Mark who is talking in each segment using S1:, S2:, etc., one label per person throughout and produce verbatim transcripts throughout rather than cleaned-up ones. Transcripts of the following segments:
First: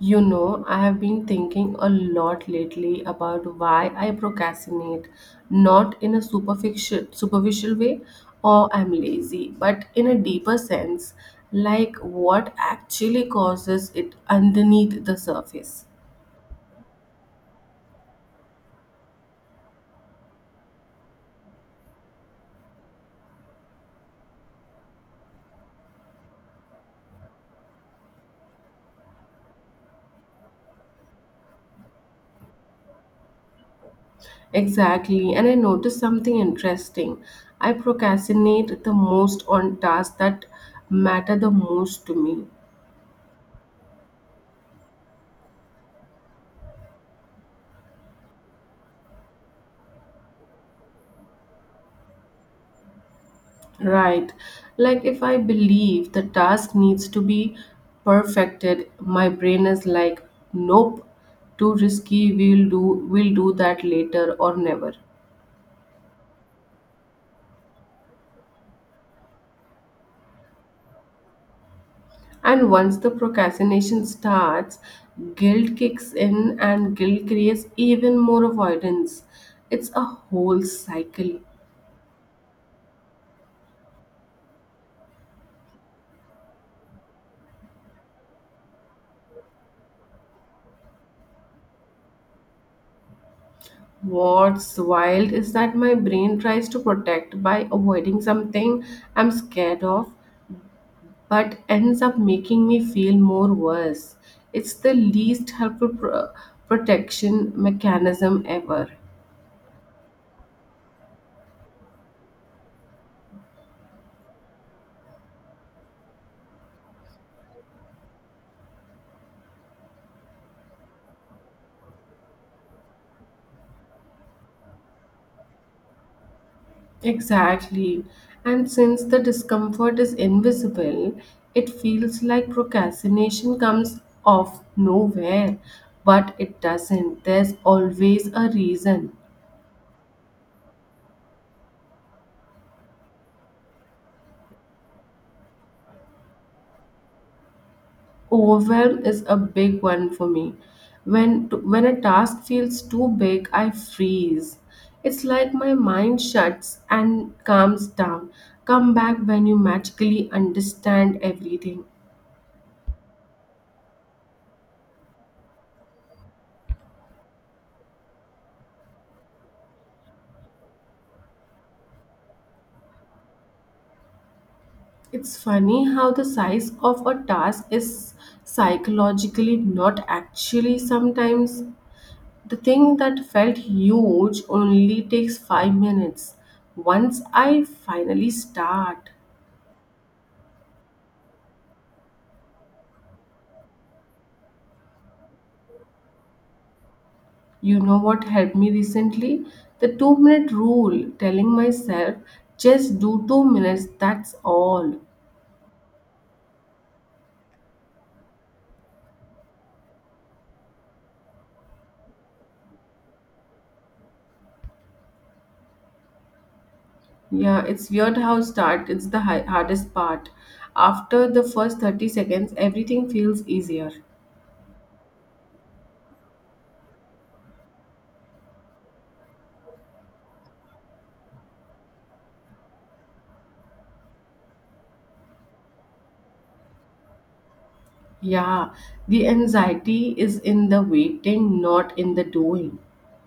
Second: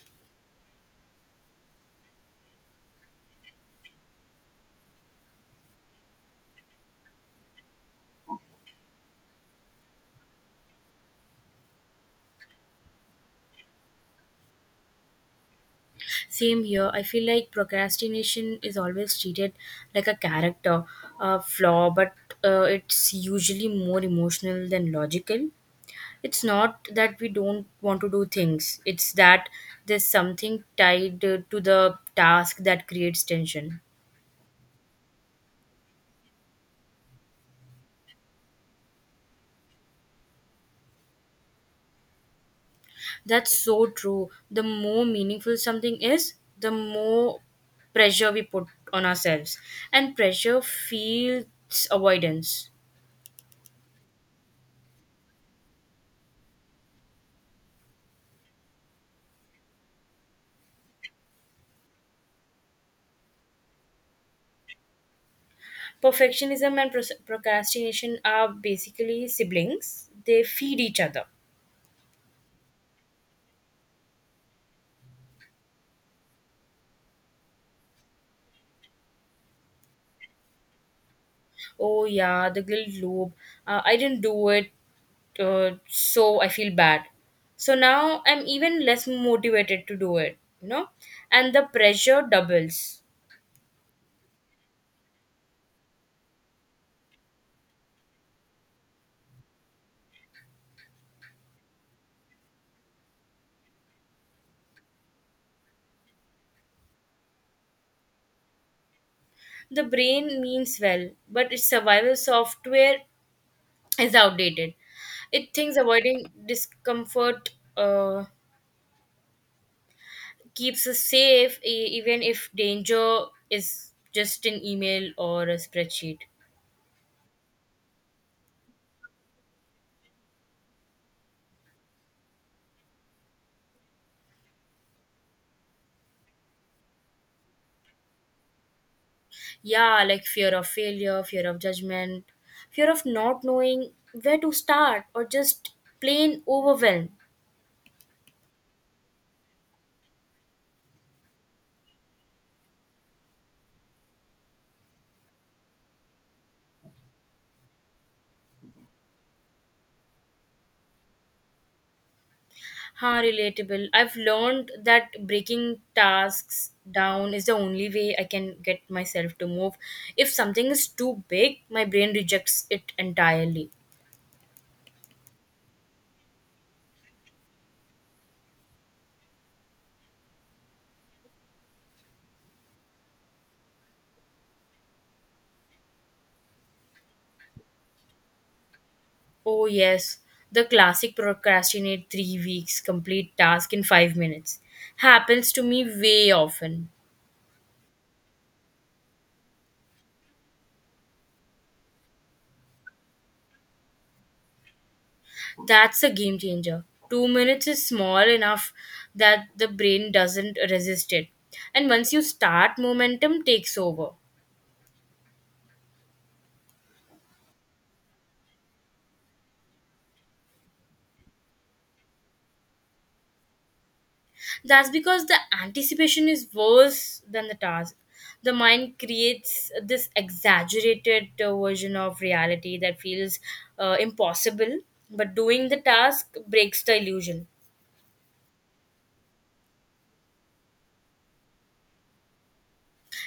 S1: You know, I have been thinking a lot lately about why I procrastinate, not in a superficial, superficial way or I'm lazy, but in a deeper sense, like what actually causes it underneath the surface.
S2: Same here. I feel like procrastination is always treated like a character uh, flaw, but uh, it's usually more emotional than logical. It's not that we don't want to do things, it's that there's something tied uh, to the task that creates tension.
S1: Exactly, and I noticed something interesting. I procrastinate the most on tasks that matter the most to me.
S2: That's so true. The more meaningful something is, the more pressure we put on ourselves, and pressure feels avoidance.
S1: Right. Like if I believe the task needs to be perfected, my brain is like, nope, too risky, we'll do we'll do that later or never.
S2: Perfectionism and pros- procrastination are basically siblings. They feed each other.
S1: And once the procrastination starts, guilt kicks in and guilt creates even more avoidance. It's a whole cycle.
S2: Oh yeah, the guilt loop. Uh, I didn't do it, uh, so I feel bad. So now I'm even less motivated to do it. You know, And the pressure doubles.
S1: What's wild is that my brain tries to protect by avoiding something I'm scared of but ends up making me feel more worse. It's the least helpful pro- protection mechanism ever.
S2: The brain means well, but its survival software is outdated. It thinks avoiding discomfort. Uh, Keeps us safe e- even if danger is just an email or a spreadsheet.
S1: Exactly. And since the discomfort is invisible, it feels like procrastination comes off nowhere. But it doesn't. There's always a reason.
S2: Yeah, like fear of failure, fear of judgment, fear of not knowing where to start, or just plain overwhelm.
S1: Overwhelm is a big one for me. When when a task feels too big, I freeze. It's like my mind shuts and calms down. Come back when you magically understand everything.
S2: Huh, relatable. I've learned that breaking tasks down is the only way I can get myself to move. If something is too big, my brain rejects it entirely.
S1: It's funny how the size of a task is psychologically not actually sometimes. The thing that felt huge only takes five minutes once I finally start.
S2: Oh, yes, the classic procrastinate three weeks, complete task in five minutes. Happens to me way often.
S1: You know what helped me recently? The two minute rule, telling myself, just do two minutes, that's all.
S2: That's a game changer. Two minutes is small enough that the brain doesn't resist it. And once you start, momentum takes over.
S1: Yeah, it's weird how start, it's the hi- hardest part. After the first thirty seconds, everything feels easier.
S2: That's because the anticipation is worse than the task. The mind creates this exaggerated uh, version of reality that feels uh, impossible, but doing the task breaks the illusion.
S1: Yeah, the anxiety is in the waiting, not in the doing.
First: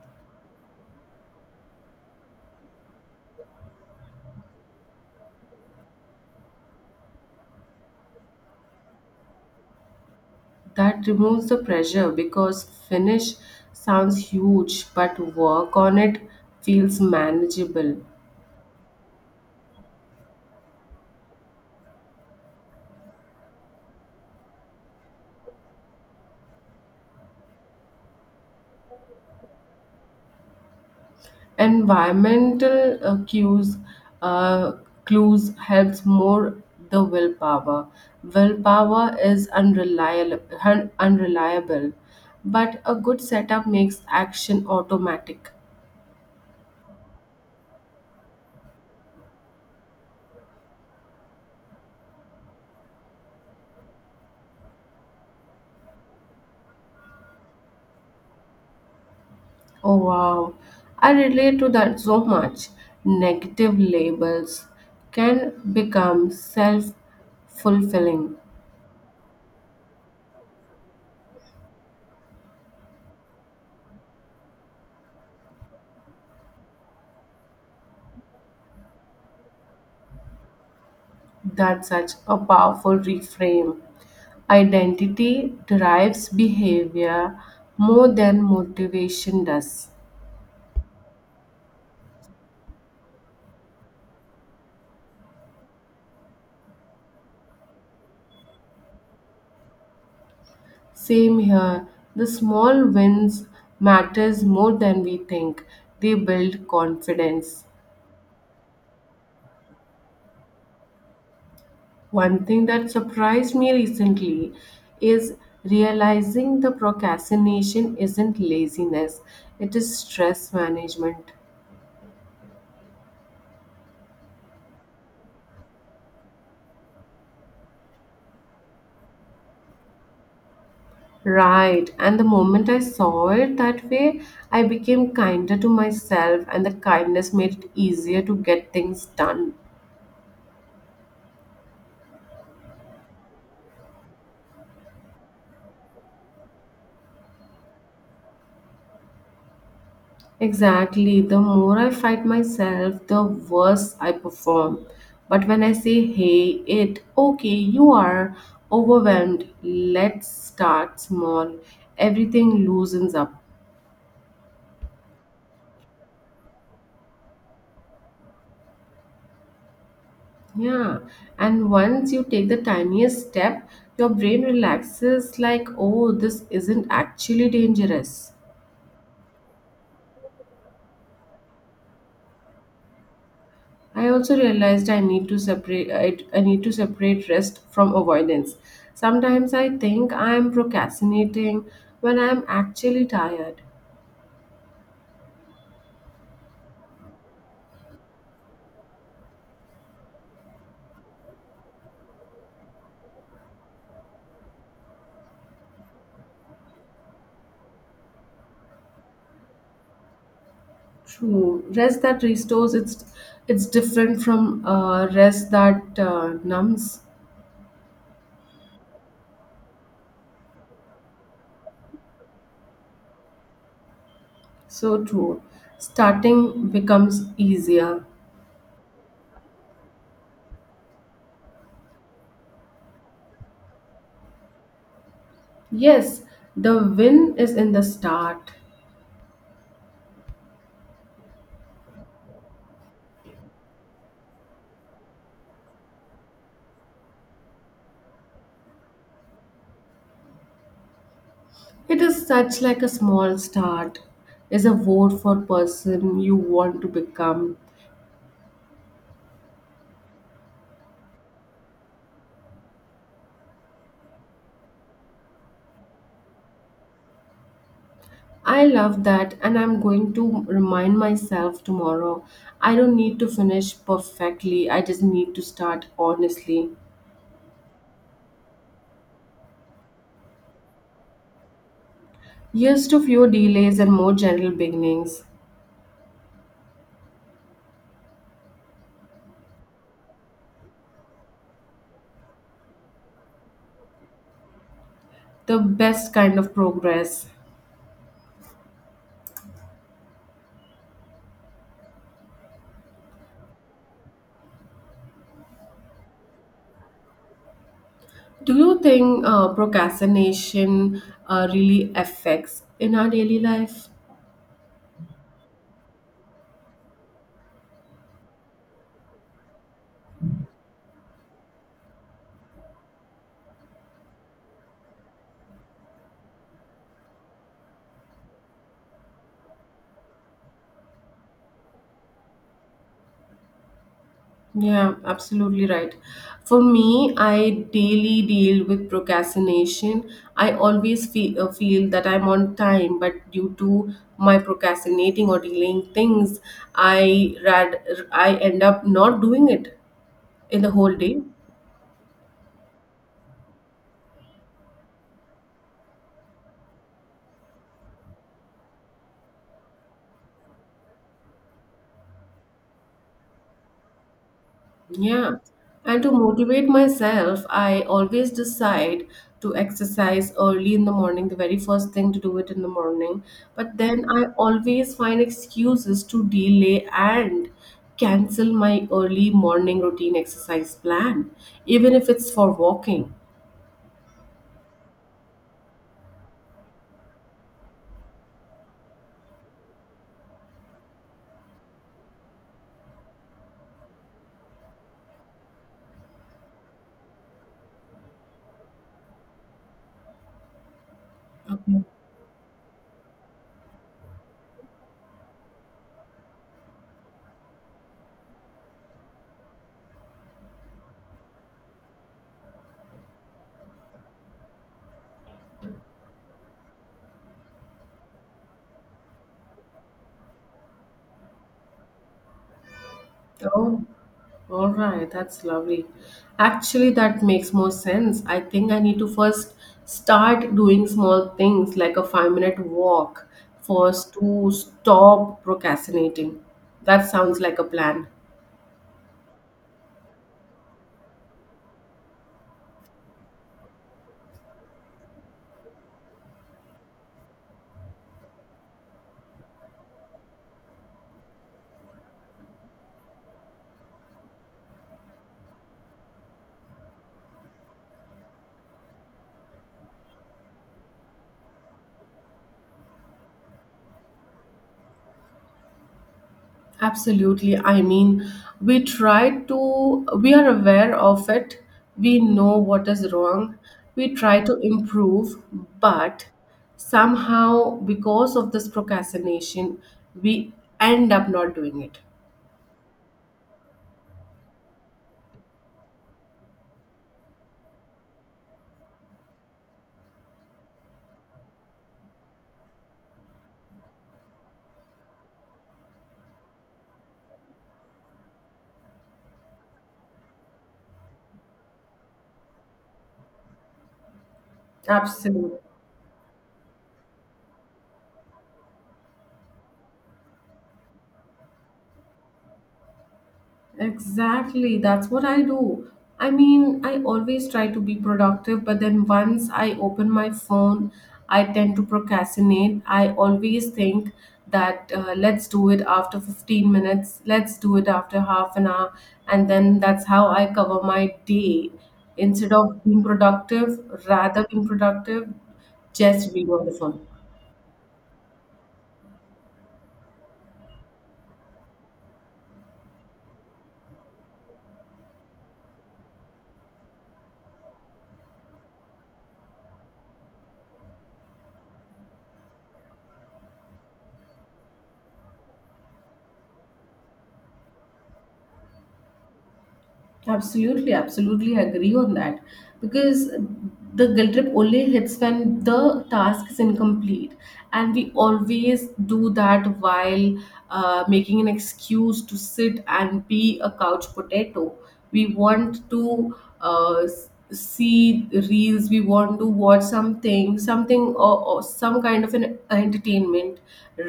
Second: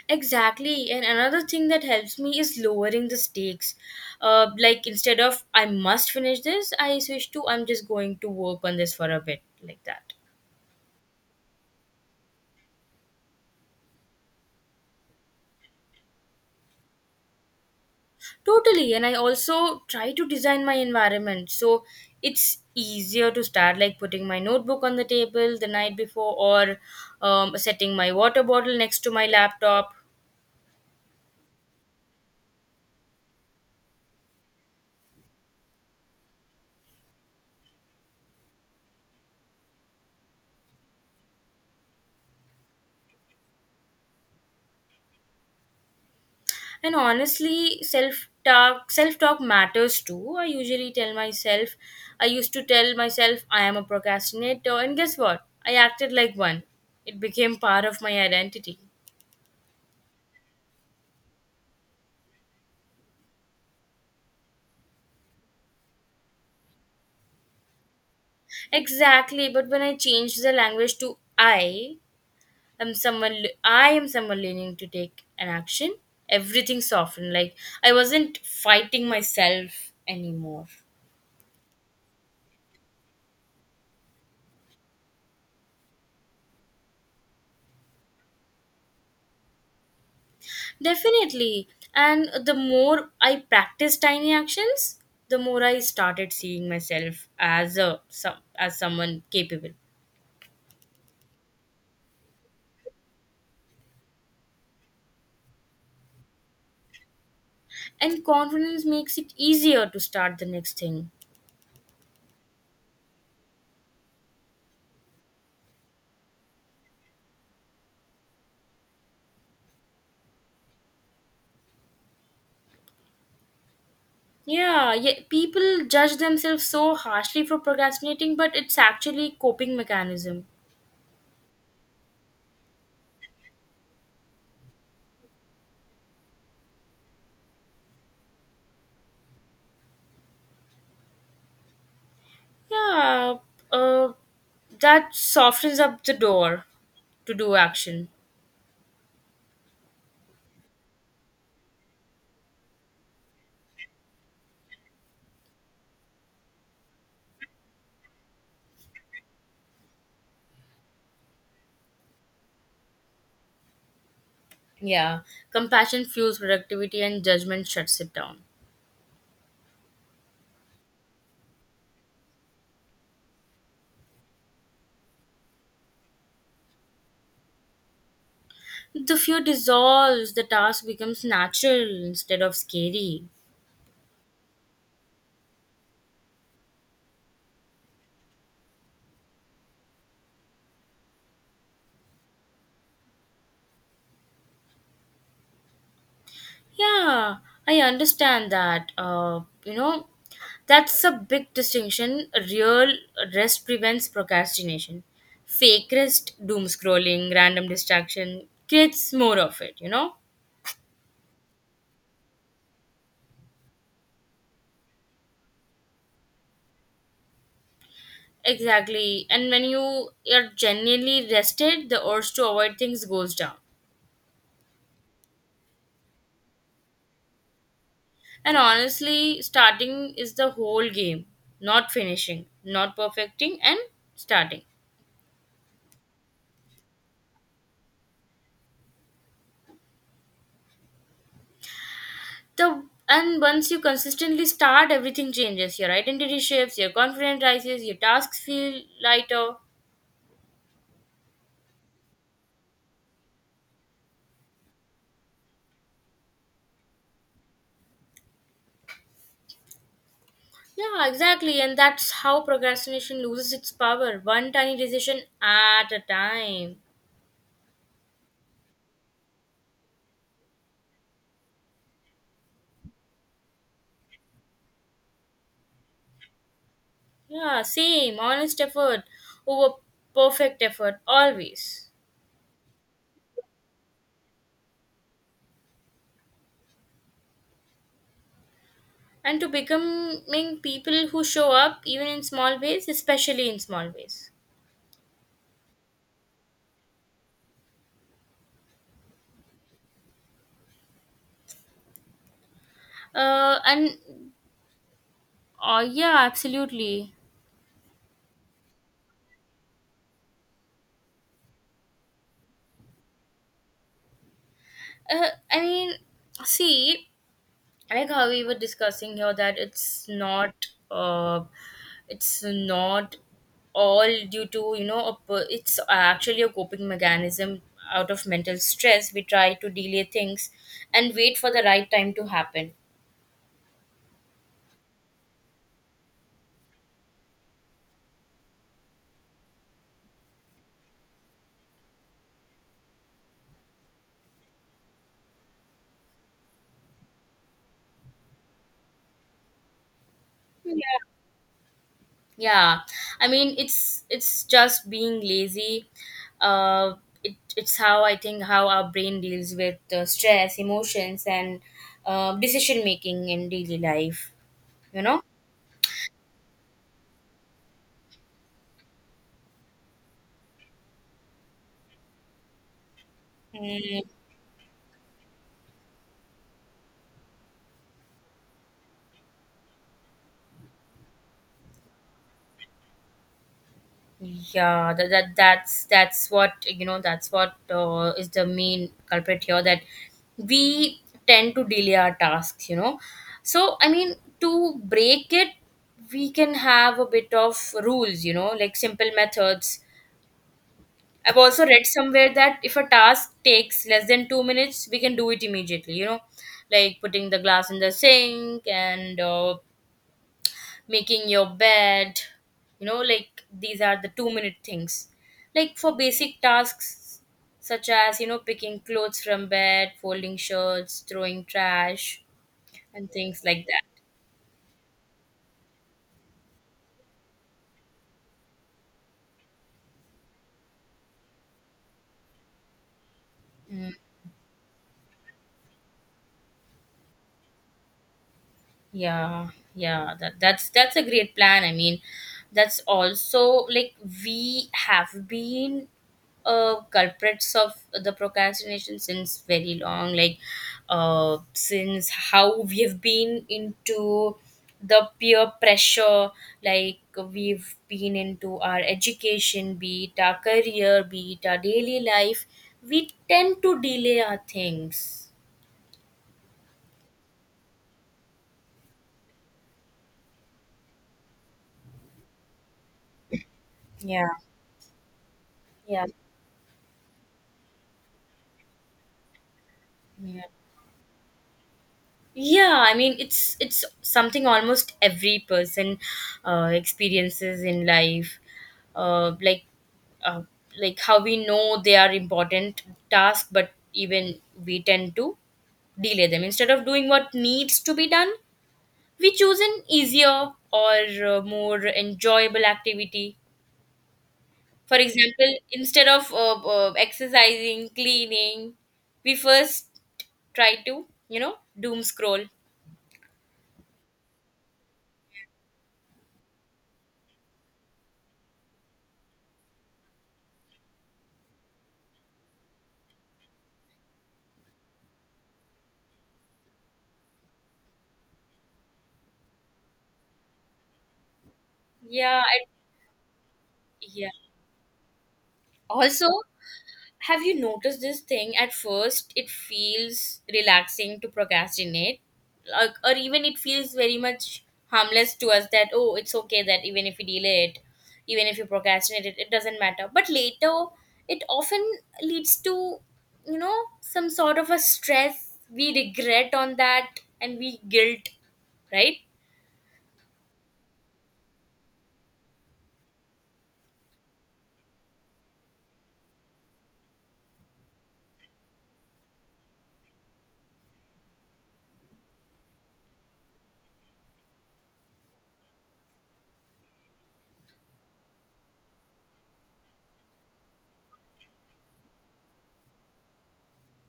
S2: Exactly. And another thing that helps me is lowering the stakes. Uh, like instead of I must finish this, I switch to I'm just going to work on this for a bit, like that.
S1: That removes the pressure because finish sounds huge, but work on it feels manageable.
S2: Totally. And I also try to design my environment so it's easier to start, like putting my notebook on the table the night before or um, setting my water bottle next to my laptop.
S1: Environmental uh, cues uh, clues helps more the willpower. Willpower is unreliable, unreliable, but a good setup makes action automatic.
S2: And honestly, self talk self talk matters too. I usually tell myself I used to tell myself I am a procrastinator and guess what? I acted like one. It became part of my identity.
S1: Oh wow, I relate to that so much. Negative labels can become self fulfilling.
S2: Exactly, but when I changed the language to I, am someone I am someone leaning to take an action, everything softened, like I wasn't fighting myself anymore.
S1: That's such a powerful reframe. Identity drives behavior more than motivation does.
S2: Definitely. And the more I practice tiny actions, the more I started seeing myself as a some, as someone capable.
S1: Same here. The small wins matters more than we think. They build confidence.
S2: And confidence makes it easier to start the next thing.
S1: One thing that surprised me recently is realizing the procrastination isn't laziness, it is stress management.
S2: Yeah, yeah, people judge themselves so harshly for procrastinating, but it's actually coping mechanism.
S1: Right. And the moment I saw it that way, I became kinder to myself, and the kindness made it easier to get things done.
S2: Yeah, uh, that softens up the door to do action.
S1: Exactly. The more I fight myself, the worse I perform. But when I say, hey, it, okay, you are overwhelmed, let's start small, everything loosens up.
S2: Yeah, compassion fuels productivity and judgment shuts it down.
S1: Yeah. And once you take the tiniest step, your brain relaxes like, oh, this isn't actually dangerous.
S2: The fear dissolves, the task becomes natural instead of scary.
S1: I also realized I need to separate I, I need to separate rest from avoidance. Sometimes I think I am procrastinating when I am actually tired.
S2: Yeah, I understand that. Uh, you know, that's a big distinction. Real rest prevents procrastination. Fake rest, doom scrolling, random distraction creates more of it, you know?
S1: True, rest that restores it's it's different from uh, rest that uh, numbs.
S2: Exactly. And when you are genuinely rested, the urge to avoid things goes down.
S1: So true. Starting becomes easier.
S2: And honestly, starting is the whole game, not finishing, not perfecting, and starting.
S1: Yes, the win is in the start.
S2: The, and once you consistently start, everything changes. Your identity shifts, your confidence rises, your tasks feel lighter.
S1: It is such like a small start is a vote for person you want to become.
S2: Yeah, exactly, and that's how procrastination loses its power, one tiny decision at a time.
S1: I love that, and I'm going to remind myself tomorrow. I don't need to finish perfectly, I just need to start honestly.
S2: Yeah, same, honest effort over perfect effort, always.
S1: Years to fewer delays and more general beginnings.
S2: And to becoming people who show up even in small ways, especially in small ways.
S1: The best kind of progress.
S2: Uh, and uh, Yeah, absolutely.
S1: Do you think uh, procrastination uh, really affects in our daily life?
S2: uh, I mean, see, like how we were discussing here that it's not uh, it's not all due to you know a, per- it's actually a coping mechanism. Out of mental stress we try to delay things and wait for the right time to happen.
S1: Yeah, absolutely right. For me, I daily deal with procrastination. I always feel, uh, feel that I'm on time, but due to my procrastinating or delaying things, I rad I end up not doing it in the whole day.
S2: Yeah, I mean it's it's just being lazy. Uh, it, it's how I think how our brain deals with uh, stress, emotions, and uh, decision making in daily life. You know.
S1: Yeah. And to motivate myself, I always decide to exercise early in the morning, the very first thing to do it in the morning. But
S2: Mm,
S1: then I always find excuses to delay and cancel my early morning routine exercise plan, even if it's for walking.
S2: yeah, that, that that's that's what you know. That's what uh, is the main culprit here. That we tend to delay our tasks. You know. So I mean, to break it, we can have a bit of rules. You know, like simple methods. I've also
S1: Okay.
S2: read somewhere that if a task takes less than two minutes, we can do it immediately, you know, like putting the glass in the sink and uh, making your bed, you know, like these are the two minute things. Like for basic tasks such as, you know, picking clothes from bed, folding shirts, throwing trash, and things like
S1: Oh.
S2: that.
S1: All right, that's lovely. Actually, that makes more sense. I think I need to first start doing small things like a five minute walk first to stop procrastinating. That sounds like a plan.
S2: Yeah, yeah, that, that's that's a great plan. I mean, that's also like we have been uh culprits of the procrastination since very long, like uh since how we have been into the peer pressure, like we've been into our education, be it our career, be it our daily life, we tend to delay our things.
S1: Absolutely. I mean, we try to, we are aware of it, we know what is wrong, we
S2: Yeah.
S1: try to improve,
S2: Yeah.
S1: but somehow, because of this procrastination,
S2: Yeah.
S1: we end up not doing it.
S2: Yeah, I mean it's it's something almost every person uh, experiences in life, uh, like uh, like how we know they are important tasks, but even we tend to delay them. Instead of doing what needs to be done, we choose an easier or uh, more enjoyable activity. For example,
S1: Absolutely.
S2: instead of uh, uh, exercising, cleaning, we first try to, you know, doom scroll.
S1: Exactly. That's what I do. I mean, I always try to be productive, but then once I open my phone, I tend to procrastinate. I always think that uh, let's do it after fifteen minutes, let's do it after half an hour, and then that's how I cover my day.
S2: Yeah
S1: Instead
S2: I,
S1: of being productive,
S2: yeah
S1: rather being productive,
S2: Also,
S1: just being on the phone.
S2: have you noticed this thing? At first, it feels relaxing to procrastinate, like, or even it feels very much harmless to us that, oh, it's okay that even if we delay it, even if you procrastinate it, it doesn't matter. But later, it often leads to, you know, some sort of a stress. We regret on that and we guilt, right?
S1: Absolutely, absolutely agree on that. Because the guilt trip only hits when the task is incomplete. And we always do that while uh, making an excuse to sit and be a couch potato. We want to uh, s- see reels, we want to watch something, something or, or some kind of an entertainment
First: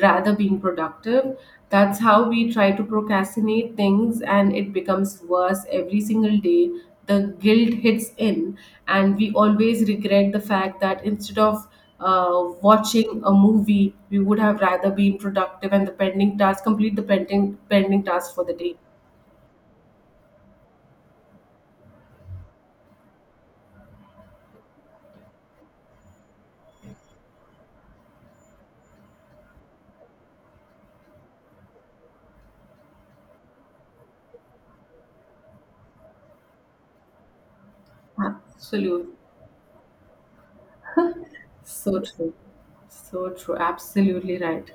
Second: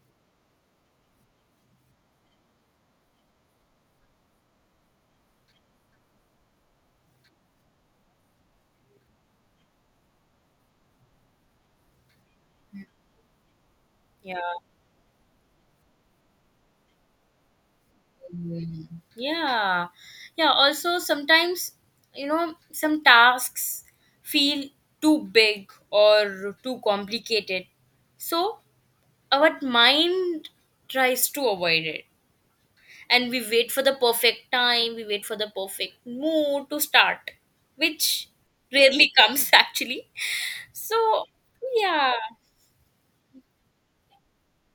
S1: rather being productive that's how we try to procrastinate things, and it becomes worse every single day. The guilt hits in, and we always regret the fact that instead of uh, watching a movie, we
S2: Yeah.
S1: would have rather been productive and the pending task complete the pending pending task for the day.
S2: Mm. Yeah, yeah, also sometimes, you know, some tasks feel too big or too complicated, so our mind tries to avoid it, and we wait for the perfect time, we wait for the perfect mood to start, which rarely
S1: Absolutely,
S2: comes actually. So
S1: so
S2: yeah.
S1: true, so true. Absolutely right.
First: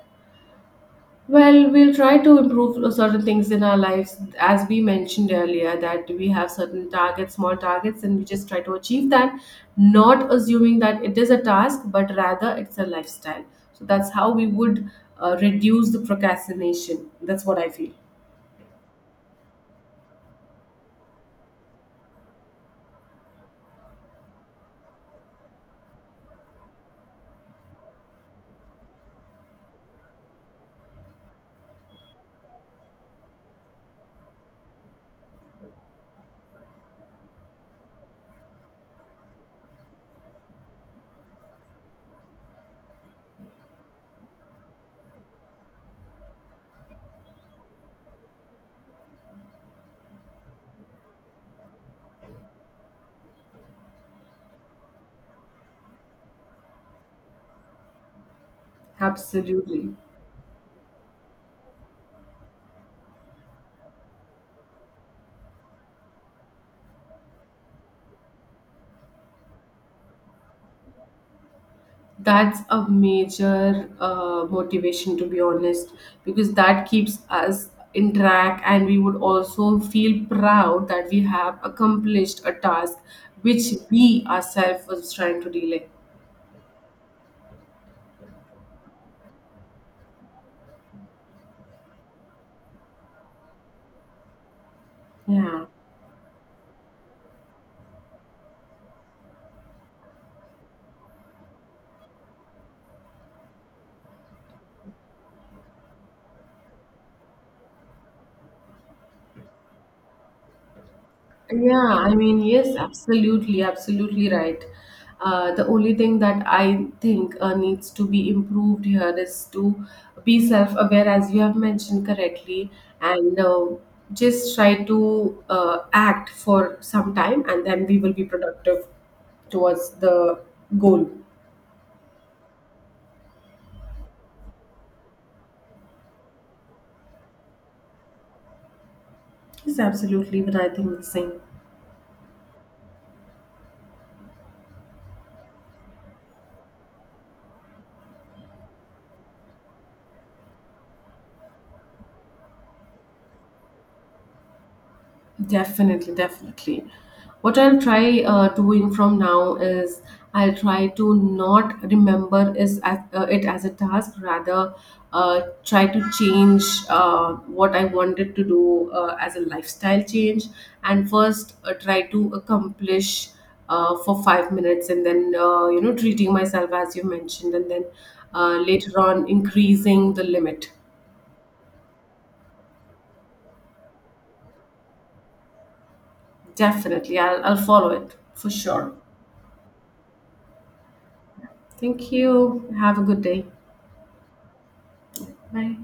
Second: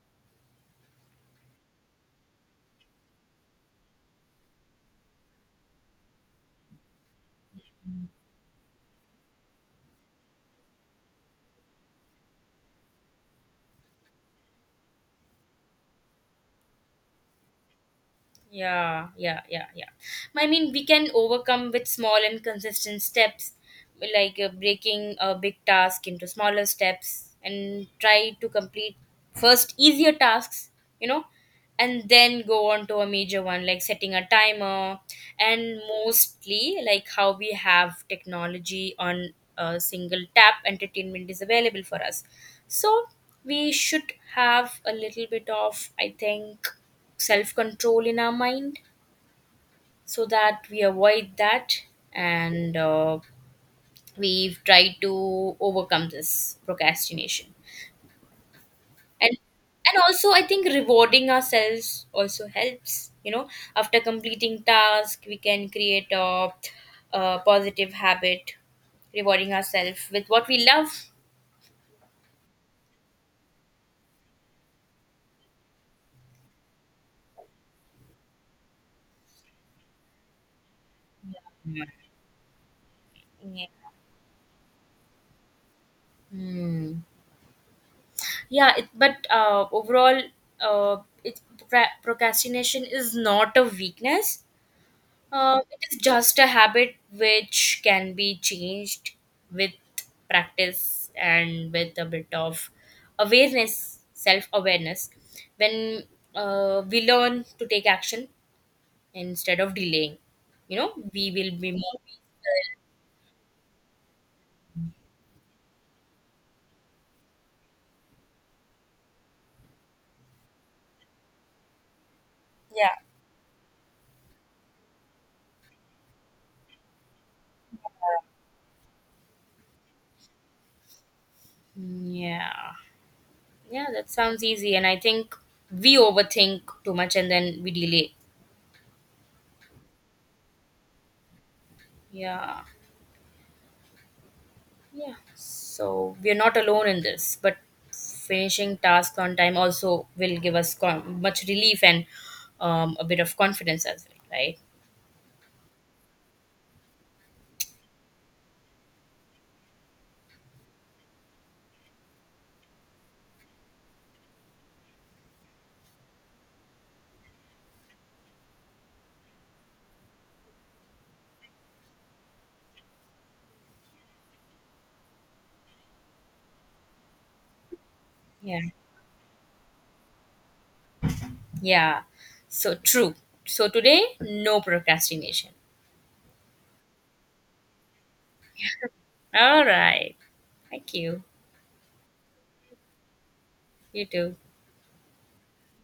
S1: Well, we'll try to improve certain things in our lives, as we mentioned earlier, that we have certain targets, small targets, and we just try to achieve that, not assuming that it is a task, but rather it's a lifestyle. So that's how we would uh, reduce the procrastination. That's what I feel.
S2: Yeah, yeah, yeah, yeah. I mean, we can overcome with small and consistent steps, like uh, breaking a big task into smaller steps and try to complete first easier tasks, you know, and then go on to a major one, like setting a timer. And mostly, like how we have technology on a single tap, entertainment is available for us. So, we should have a little bit of, I think, self control in our mind so that we avoid that, and uh, we try to overcome this procrastination. and and
S1: Absolutely.
S2: also, I think rewarding ourselves also helps, you know, after completing task we can create a, a positive habit, rewarding ourselves with what we love.
S1: That's a major uh, motivation, to be honest, because that keeps us in track, and we would also feel proud that we have accomplished a task which
S2: Yeah.
S1: we ourselves was trying to delay.
S2: Hmm. Yeah, it, but uh, overall, uh, it, procrastination is not a weakness. Uh,
S1: Yeah.
S2: it is just a habit which can be changed with practice and with a bit of awareness, self awareness, when uh, we learn to take action instead of delaying. You know, we will be
S1: Yeah,
S2: more.
S1: I mean, yes, absolutely, absolutely right. Uh, the only thing that I think uh, needs to be improved here is to be self aware, as you have mentioned correctly,
S2: Yeah.
S1: and uh, just try to uh, act for some time, and then we will be productive towards the goal.
S2: Yeah. Yeah, that sounds easy. And I think we overthink too much and then we delay.
S1: Yes, absolutely, but I think the same.
S2: Yeah. Yeah. So we are not alone in this, but finishing tasks on time also will give us con- much relief and um, a bit of confidence as well, right?
S1: Definitely, definitely. What I'll try uh, doing from now is I'll try to not remember is as, uh, it as a task, rather uh, try to change uh, what I wanted to do uh, as a lifestyle change, and first uh, try to accomplish uh, for five minutes, and then uh, you know treating myself as you mentioned, and then uh,
S2: Yeah.
S1: later on increasing the limit.
S2: Yeah. So true. So today, no procrastination.
S1: Definitely, I'll, I'll follow it for sure.
S2: All right. Thank you.
S1: Thank you. Have a good day.
S2: You too.
S1: Bye.